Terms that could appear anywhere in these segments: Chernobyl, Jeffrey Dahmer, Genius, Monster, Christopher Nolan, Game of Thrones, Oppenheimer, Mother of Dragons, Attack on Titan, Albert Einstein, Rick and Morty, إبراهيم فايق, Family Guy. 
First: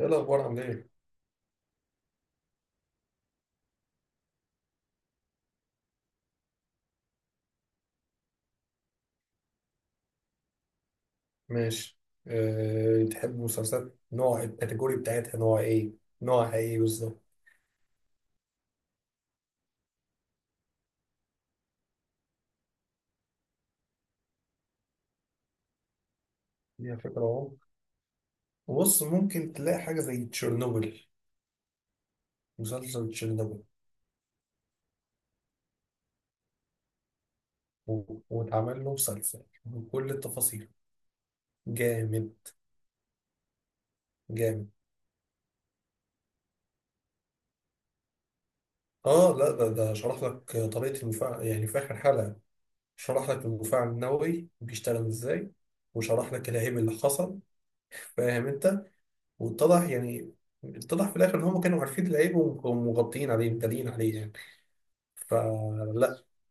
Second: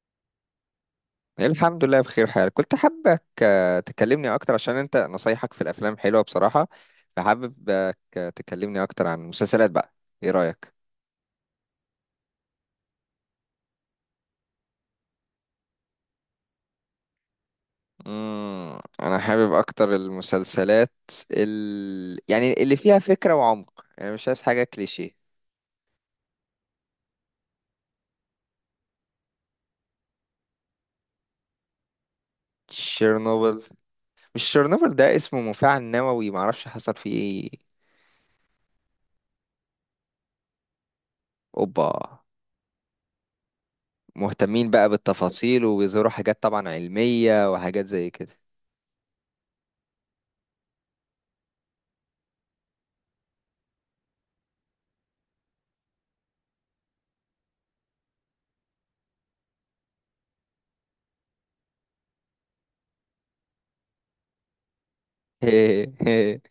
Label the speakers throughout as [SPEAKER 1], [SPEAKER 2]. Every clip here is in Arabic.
[SPEAKER 1] ايه الاخبار؟ عامل ايه؟
[SPEAKER 2] الحمد لله، بخير حال. كنت حابك تكلمني اكتر عشان انت نصايحك في الافلام حلوة بصراحة. فحاببك تكلمني اكتر عن المسلسلات بقى. ايه رأيك؟
[SPEAKER 1] ماشي. تحب مسلسلات نوع الكاتيجوري بتاعتها، نوع ايه؟ نوعها ايه بالظبط؟
[SPEAKER 2] انا حابب اكتر المسلسلات، يعني اللي فيها فكرة وعمق. يعني مش عايز حاجة كليشيه.
[SPEAKER 1] دي فكرة اهو. بص، ممكن تلاقي حاجة زي تشيرنوبل. مسلسل
[SPEAKER 2] تشيرنوبل.
[SPEAKER 1] تشيرنوبل،
[SPEAKER 2] مش تشيرنوبل؟ ده اسمه مفاعل نووي، معرفش حصل فيه ايه.
[SPEAKER 1] واتعمل له مسلسل بكل التفاصيل.
[SPEAKER 2] اوبا.
[SPEAKER 1] جامد. جامد.
[SPEAKER 2] مهتمين بقى بالتفاصيل، وبيظهروا حاجات طبعا علمية وحاجات زي كده.
[SPEAKER 1] اه، لا، ده شرح لك طريقة المفاعل يعني في اخر حلقة. شرح لك المفاعل النووي بيشتغل ازاي. وشرح لك الهيب اللي حصل. فاهم انت؟ واتضح يعني، اتضح في الاخر ان هم كانوا عارفين العيب ومغطيين عليه، مدارين عليه يعني. فلا.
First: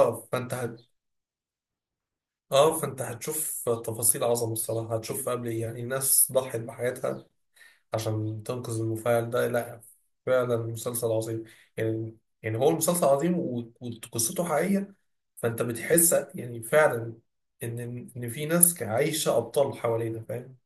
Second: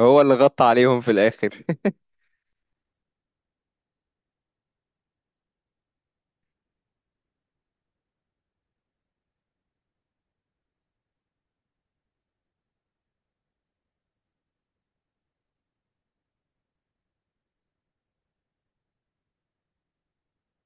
[SPEAKER 2] هو اللي
[SPEAKER 1] فانت
[SPEAKER 2] غطى
[SPEAKER 1] هت...
[SPEAKER 2] عليهم في الاخر.
[SPEAKER 1] اه، فانت هتشوف تفاصيل عظمه الصراحه، هتشوف قبل ايه، يعني ناس ضحت بحياتها عشان تنقذ المفاعل ده، لا فعلا مسلسل عظيم يعني. يعني هو المسلسل عظيم، وقصته حقيقيه، فانت بتحس يعني فعلا ان ان في ناس عايشه ابطال حوالينا، فاهم؟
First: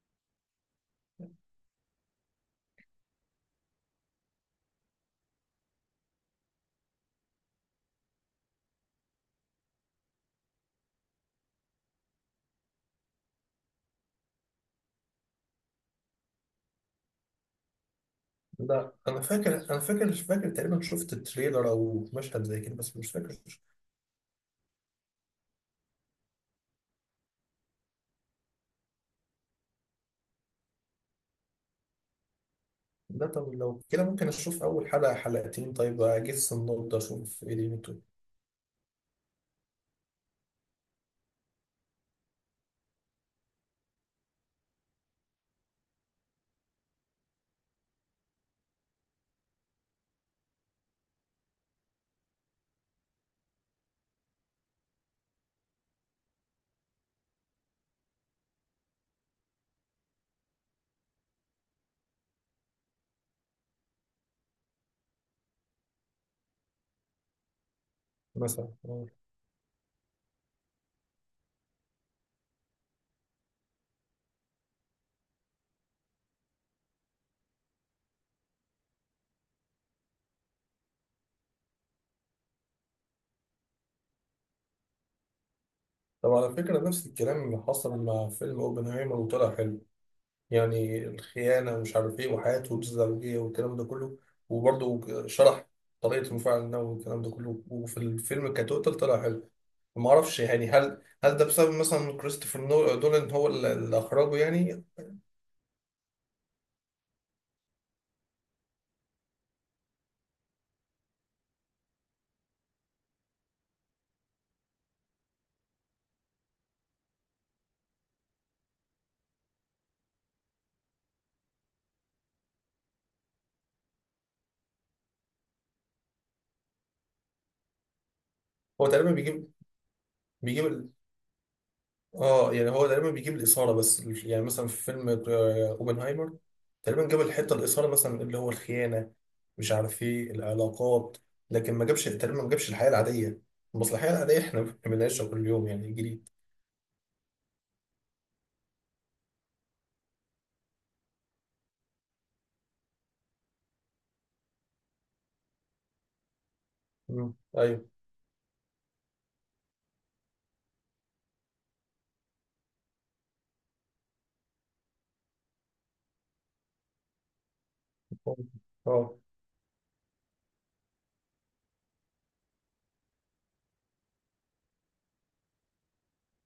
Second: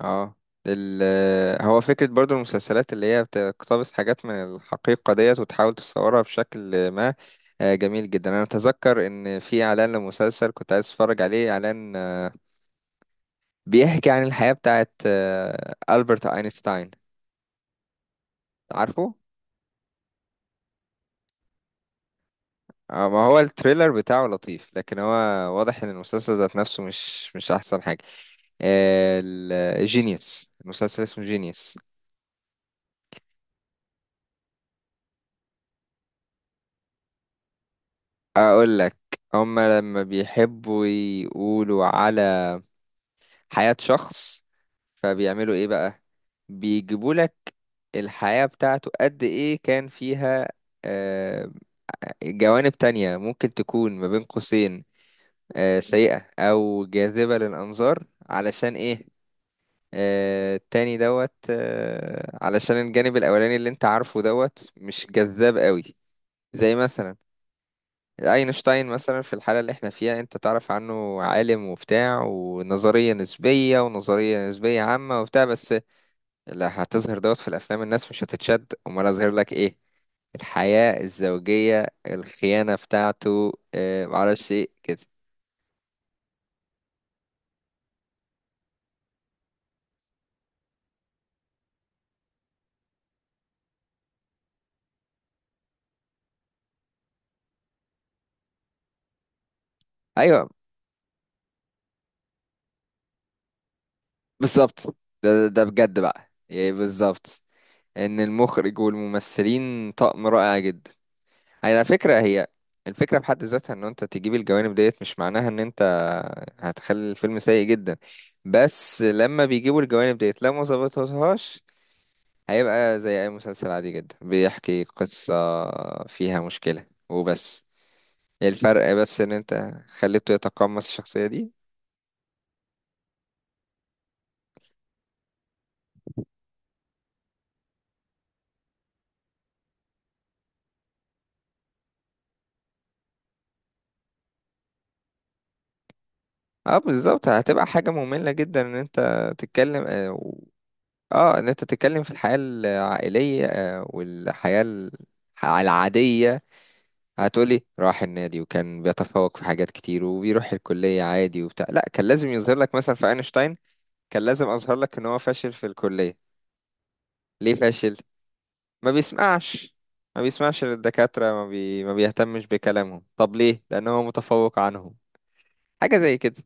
[SPEAKER 2] اه. ال آه، هو فكرة برضو المسلسلات اللي هي بتقتبس حاجات من الحقيقة ديت وتحاول تصورها بشكل ما. جميل جدا. انا اتذكر ان في اعلان لمسلسل كنت عايز اتفرج عليه، اعلان بيحكي عن الحياة بتاعت ألبرت اينشتاين.
[SPEAKER 1] لا،
[SPEAKER 2] عارفه؟
[SPEAKER 1] انا فاكر، مش فاكر تقريبا، شفت تريلر او مشهد زي كده بس مش
[SPEAKER 2] ما هو
[SPEAKER 1] فاكر.
[SPEAKER 2] التريلر بتاعه لطيف، لكن هو واضح ان المسلسل ذات نفسه مش احسن حاجة. جينيوس. المسلسل اسمه جينيوس.
[SPEAKER 1] ده طب لو كده ممكن اشوف اول حلقه حلقتين، طيب اجس النبضه اشوف ايه دنيته.
[SPEAKER 2] اقول لك. هما لما بيحبوا يقولوا على حياة شخص، فبيعملوا ايه بقى؟ بيجيبوا لك الحياة بتاعته قد ايه كان فيها آه، جوانب تانية ممكن تكون ما بين قوسين سيئة او جاذبة للانظار. علشان ايه؟ التاني دوت علشان الجانب الاولاني اللي انت عارفه دوت مش جذاب قوي. زي مثلا
[SPEAKER 1] مثلا
[SPEAKER 2] اينشتاين.
[SPEAKER 1] آه.
[SPEAKER 2] مثلا في الحالة اللي احنا فيها انت تعرف عنه عالم وبتاع ونظرية نسبية ونظرية نسبية عامة وبتاع، بس لا هتظهر دوت في الافلام، الناس مش هتتشد. امال اظهر لك ايه؟ الحياة الزوجية، الخيانة بتاعته معرفش ايه كده.
[SPEAKER 1] طب على فكره، نفس الكلام اللي حصل مع فيلم اوبنهايمر وطلع حلو. يعني الخيانه، ومش عارف ايه، وحياته الزوجيه والكلام ده كله، وبرضه شرح طريقه المفاعل النووي والكلام ده كله، وفي الفيلم كتوتال طلع حلو. ما اعرفش
[SPEAKER 2] ايوه
[SPEAKER 1] يعني، هل ده بسبب مثلا كريستوفر نولان هو اللي اخرجه يعني.
[SPEAKER 2] بالظبط. ده بجد بقى يعني بالظبط. ان المخرج والممثلين طقم رائع جدا. على فكرة هي الفكرة بحد ذاتها، ان انت تجيب الجوانب ديت مش معناها ان انت هتخلي الفيلم سيء جدا. بس لما بيجيبوا الجوانب ديت، لو ما ظبطتهاش هيبقى زي اي مسلسل عادي جدا بيحكي قصة فيها مشكلة وبس.
[SPEAKER 1] هو
[SPEAKER 2] الفرق
[SPEAKER 1] تقريبا
[SPEAKER 2] بس ان
[SPEAKER 1] بيجيب،
[SPEAKER 2] انت خليته
[SPEAKER 1] بيجيب
[SPEAKER 2] يتقمص
[SPEAKER 1] ال...
[SPEAKER 2] الشخصية دي.
[SPEAKER 1] اه، يعني هو تقريبا بيجيب الاثاره بس، يعني مثلا في فيلم اوبنهايمر، تقريبا جاب الحته الاثاره مثلا اللي هو الخيانه، مش عارف ايه، العلاقات. لكن ما جابش تقريبا، ما جابش الحياه العاديه، المصلحيه العاديه احنا بنعيشها كل يوم، يعني جديد.
[SPEAKER 2] اه بالظبط. هتبقى حاجة مملة جدا ان انت تتكلم، ان انت تتكلم في الحياة العائلية والحياة العادية.
[SPEAKER 1] مم.
[SPEAKER 2] هتقولي
[SPEAKER 1] ايوه.
[SPEAKER 2] راح النادي وكان بيتفوق في حاجات كتير وبيروح الكلية عادي وبتاع؟ لا، كان لازم يظهر لك مثلا في اينشتاين. كان لازم اظهر لك ان هو فاشل في الكلية. ليه فاشل؟ ما
[SPEAKER 1] اه.
[SPEAKER 2] بيسمعش. ما بيسمعش للدكاترة، ما بيهتمش بكلامهم. طب ليه؟ لان هو متفوق عنهم. حاجة زي كده.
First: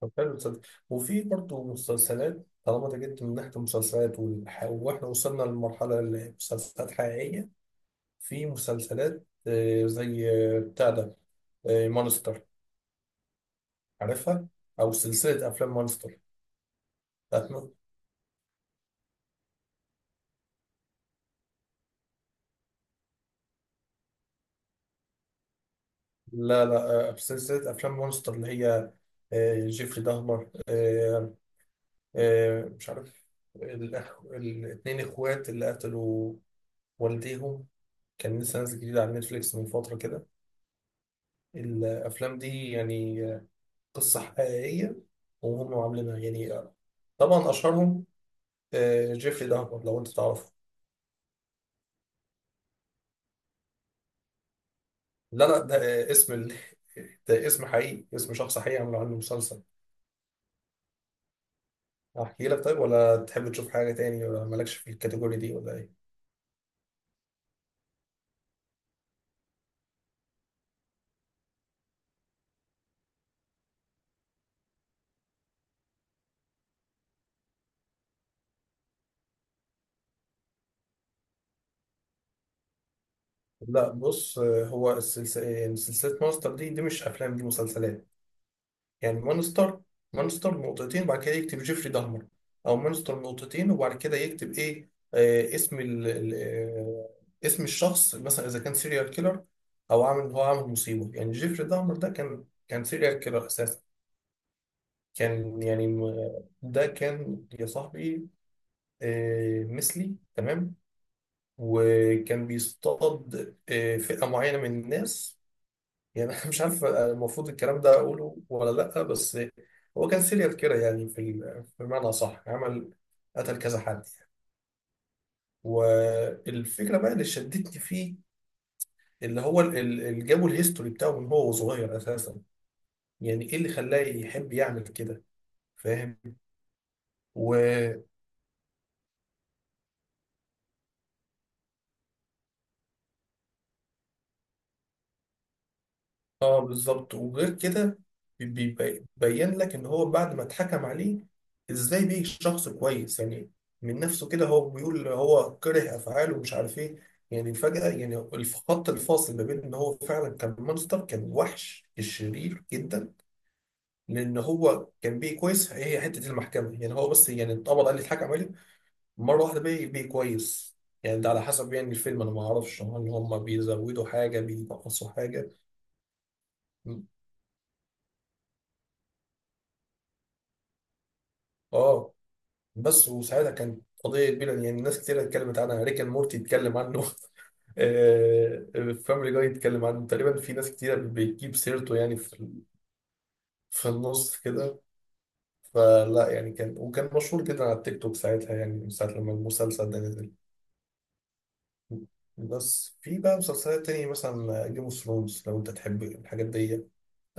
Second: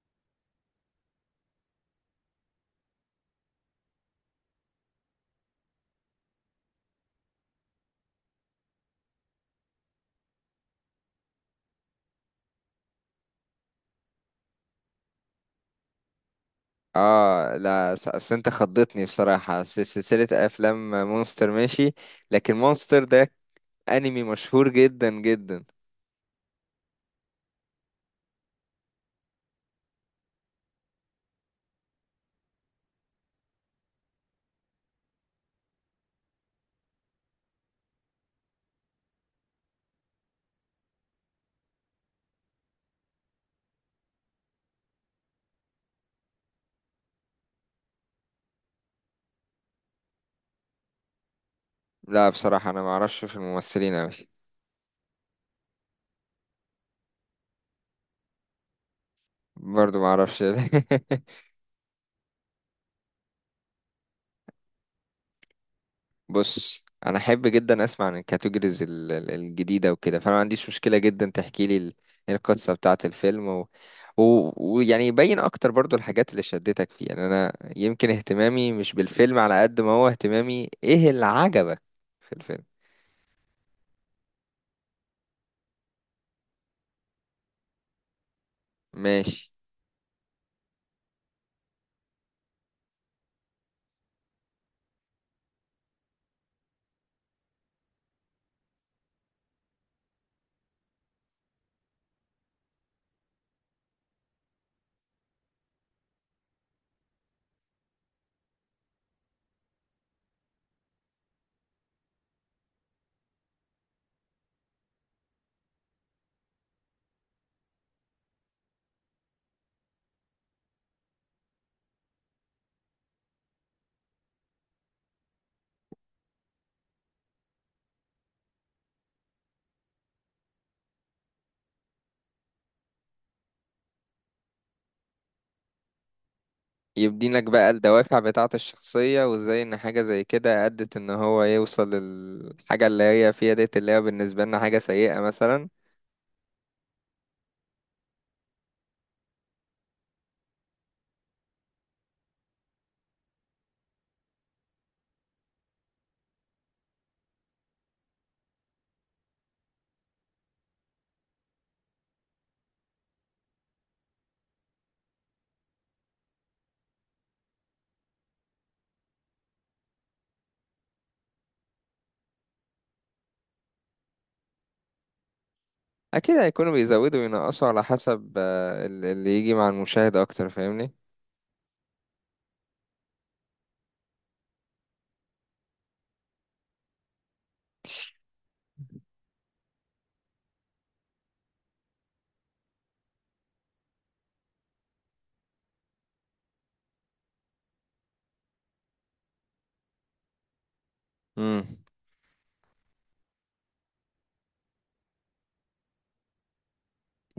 [SPEAKER 1] طب حلو تصدق، وفي برضه مسلسلات، طالما انت جبت من ناحيه المسلسلات واحنا وصلنا للمرحله اللي مسلسلات حقيقيه. في مسلسلات زي بتاع ده، مانستر، عارفها؟ او سلسله افلام مونستر، بتاعت
[SPEAKER 2] اه
[SPEAKER 1] مون-
[SPEAKER 2] لا، اصل انت خضتني بصراحة. سلسلة افلام مونستر ماشي. لكن مونستر ده انمي مشهور جدا جدا.
[SPEAKER 1] لا لا، سلسله افلام مونستر اللي هي جيفري دهمر، مش عارف، الاتنين اخوات اللي قتلوا والديهم. كان لسه نازل جديد على نتفليكس من فتره كده. الافلام دي يعني قصه حقيقيه، وهم عاملينها يعني طبعا اشهرهم جيفري دهمر، لو انت تعرفه.
[SPEAKER 2] لا بصراحة انا ما اعرفش في الممثلين اوي.
[SPEAKER 1] لا لا، ده آه، اسم ال... ده اسم حقيقي، اسم شخص حقيقي، عملوا عنه مسلسل.
[SPEAKER 2] برضو ما اعرفش.
[SPEAKER 1] احكي لك طيب، ولا تحب تشوف حاجة تاني، ولا مالكش في الكاتيجوري دي، ولا ايه؟
[SPEAKER 2] بص، انا احب جدا اسمع عن الكاتيجوريز الجديده وكده، فانا ما عنديش مشكله جدا تحكي لي القصه بتاعه الفيلم، ويعني و... ويعني يبين اكتر برضو الحاجات اللي شدتك فيه. يعني انا يمكن اهتمامي مش بالفيلم على قد ما هو اهتمامي ايه اللي عجبك في الفيلم.
[SPEAKER 1] لا بص، هو السلسلة، سلسلة مونستر دي مش افلام، دي مسلسلات. يعني
[SPEAKER 2] ماشي.
[SPEAKER 1] مونستر، مونستر نقطتين بعد كده يكتب جيفري دهمر، او مونستر نقطتين وبعد كده يكتب ايه، اسم اسم الشخص مثلا، اذا كان سيريال كيلر، او عامل، هو عامل مصيبة. يعني جيفري دهمر ده كان سيريال كيلر اساسا. كان يعني ده كان يا صاحبي مثلي تمام، وكان بيصطاد فئة معينة من الناس. يعني أنا مش عارف المفروض الكلام ده أقوله ولا لأ، بس هو كان سيريال كده، يعني بمعنى صح، عمل قتل كذا حد. والفكرة بقى اللي شدتني فيه، اللي هو اللي جابوا الهيستوري بتاعه من هو صغير أساسا، يعني إيه اللي خلاه يحب يعمل كده، فاهم؟
[SPEAKER 2] يبدينك بقى الدوافع بتاعه الشخصيه، وازاي ان حاجه زي كده ادت ان هو يوصل للحاجه اللي هي فيها ديت، اللي هي بالنسبه لنا حاجه سيئه مثلا.
[SPEAKER 1] اه بالظبط، وغير كده بيبين لك ان هو بعد ما اتحكم عليه، ازاي بيه شخص كويس يعني، من نفسه كده، هو بيقول هو كره افعاله ومش عارف ايه. يعني فجأة يعني خط الفاصل ما بين ان هو فعلا كان مونستر كان وحش شرير جدا، لان هو كان بيه كويس. هي حتة المحكمة يعني، هو بس يعني اتقبض عليه، اتحكم عليه مرة واحدة، بيه كويس. يعني ده على حسب يعني الفيلم، انا ما اعرفش هل هم بيزودوا حاجة، بينقصوا حاجة.
[SPEAKER 2] اكيد هيكونوا بيزودوا وينقصوا على حسب اللي يجي مع المشاهد اكتر، فاهمني.
[SPEAKER 1] اه بس، وساعتها كانت قضيه كبيره، يعني ناس كتير اتكلمت عنها، ريك اند مورتي اتكلم عنه، فاميلي جاي اتكلم عنه تقريبا، في ناس كتير بتجيب سيرته يعني، في النص كده. فلا يعني كان، وكان مشهور جدا على التيك توك ساعتها، يعني من ساعة لما المسلسل ده نزل.
[SPEAKER 2] امم.
[SPEAKER 1] بس في بقى مسلسلات تانية مثلا جيم اوف ثرونز، لو انت تحب الحاجات دي،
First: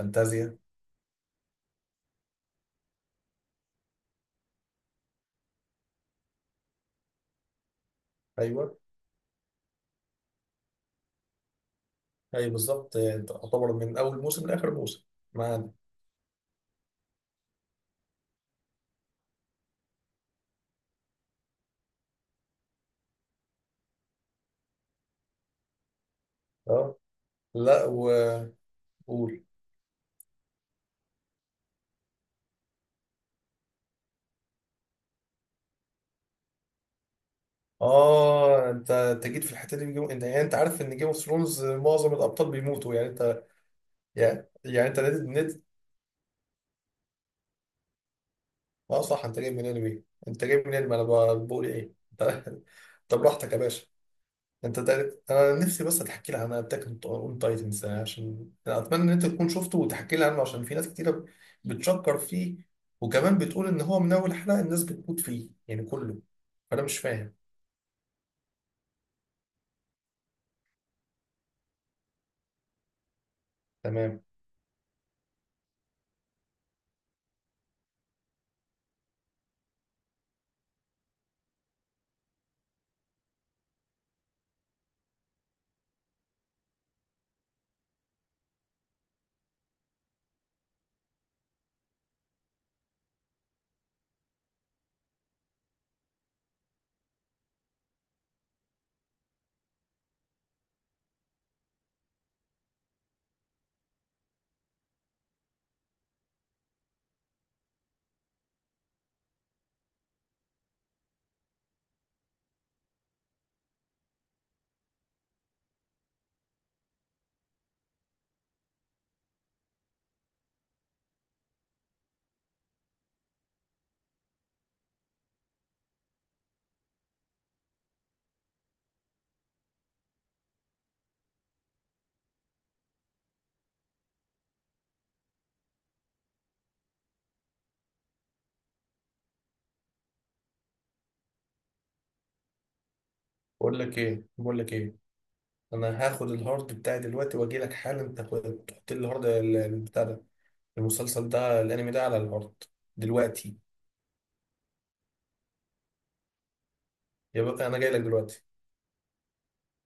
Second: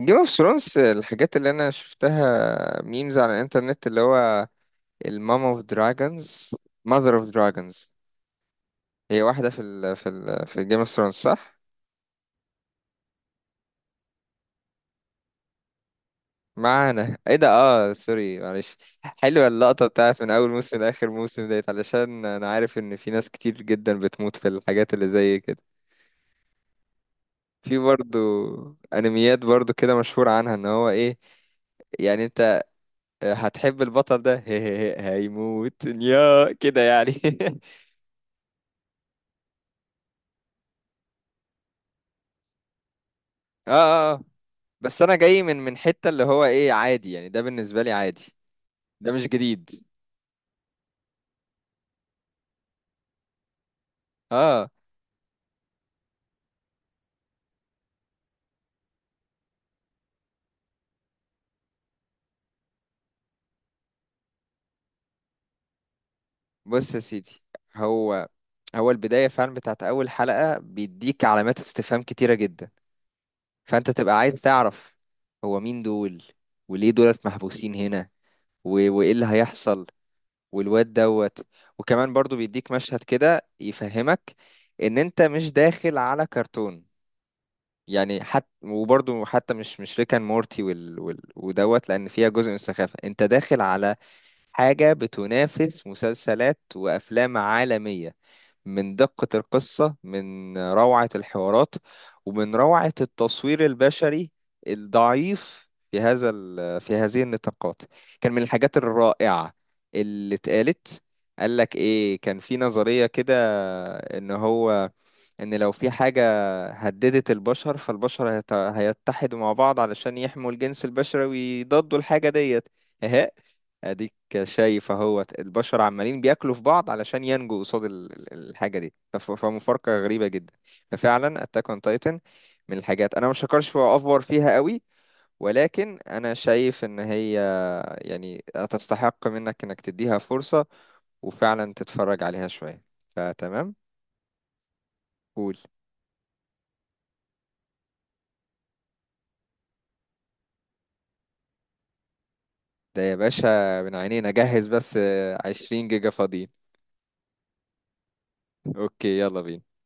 [SPEAKER 2] جيم اوف ثرونز. الحاجات اللي انا شفتها ميمز على الانترنت اللي هو المام اوف دراجونز، ماذر اوف دراجونز.
[SPEAKER 1] ايوه.
[SPEAKER 2] هي واحده في جيم اوف ثرونز، صح؟
[SPEAKER 1] اي بالظبط، تعتبر من اول موسم لاخر موسم معانا.
[SPEAKER 2] معانا؟ ايه ده، اه سوري معلش. حلوه اللقطه بتاعت من اول موسم لاخر موسم ديت، علشان انا عارف ان في ناس كتير جدا بتموت في الحاجات اللي زي كده.
[SPEAKER 1] اه،
[SPEAKER 2] في
[SPEAKER 1] لا
[SPEAKER 2] برضو
[SPEAKER 1] وقول.
[SPEAKER 2] انميات برضو كده مشهور عنها ان هو ايه، يعني انت هتحب البطل ده هيموت يا كده يعني.
[SPEAKER 1] اه، انت جيت في الحته دي من انت، يعني انت عارف ان جيم اوف ثرونز معظم الابطال بيموتوا، يعني انت،
[SPEAKER 2] اه، اه، آه.
[SPEAKER 1] يعني انت
[SPEAKER 2] بس انا
[SPEAKER 1] نادي
[SPEAKER 2] جاي من
[SPEAKER 1] نادي.
[SPEAKER 2] من حتة اللي هو ايه عادي، يعني ده بالنسبة لي عادي.
[SPEAKER 1] اه
[SPEAKER 2] ده
[SPEAKER 1] صح،
[SPEAKER 2] مش
[SPEAKER 1] انت جاي من
[SPEAKER 2] جديد.
[SPEAKER 1] انمي. انت جاي من انمي، انا بقول ايه، انت طب براحتك يا باشا.
[SPEAKER 2] اه.
[SPEAKER 1] انت انا نفسي بس تحكي لي عن اتاك اون تايتنز، عشان أنا اتمنى ان انت تكون شفته وتحكي لي عنه، عشان في ناس كتيره بتشكر فيه، وكمان بتقول ان هو من اول حلقه الناس بتموت فيه يعني كله، فانا
[SPEAKER 2] بص
[SPEAKER 1] مش
[SPEAKER 2] يا
[SPEAKER 1] فاهم.
[SPEAKER 2] سيدي. هو هو البداية فعلا بتاعت اول حلقة بيديك علامات استفهام كتيرة جدا. فانت تبقى
[SPEAKER 1] تمام.
[SPEAKER 2] عايز تعرف هو مين دول، وليه دولت محبوسين هنا، وايه اللي هيحصل، والواد دوت. وكمان برضو بيديك مشهد كده يفهمك ان انت مش داخل على كرتون. يعني حتى وبرضو حتى مش ريكان مورتي ودوت، لان فيها جزء من السخافة. انت داخل على حاجة بتنافس مسلسلات وافلام عالمية، من دقة القصة، من روعة الحوارات، ومن روعة التصوير البشري. الضعيف في هذا في هذه النطاقات. كان من الحاجات الرائعة اللي اتقالت. قال لك ايه؟ كان في نظرية كده، ان هو ان لو في حاجة هددت البشر، فالبشر هيتحدوا مع بعض علشان يحموا الجنس البشري ويضادوا الحاجة ديت. اهي، اديك شايف اهوت البشر عمالين بياكلوا في بعض علشان ينجوا قصاد الحاجة دي. فمفارقة غريبة جدا. ففعلا اتاك اون تايتن من الحاجات انا مش هكرش وافور فيها قوي، ولكن انا شايف ان هي يعني تستحق منك انك تديها فرصة وفعلا تتفرج عليها شوية. فتمام.
[SPEAKER 1] بقول لك ايه،
[SPEAKER 2] قول.
[SPEAKER 1] انا هاخد الهارد بتاعي دلوقتي واجي لك حالا، تاخد تحط لي الهارد البتاع ده، المسلسل ده، الانمي ده على الهارد.
[SPEAKER 2] ده يا
[SPEAKER 1] دلوقتي.
[SPEAKER 2] باشا من عينينا. جهز بس. 20 جيجا فاضيين.
[SPEAKER 1] يا بقى انا جاي لك دلوقتي.
[SPEAKER 2] اوكي يلا بينا.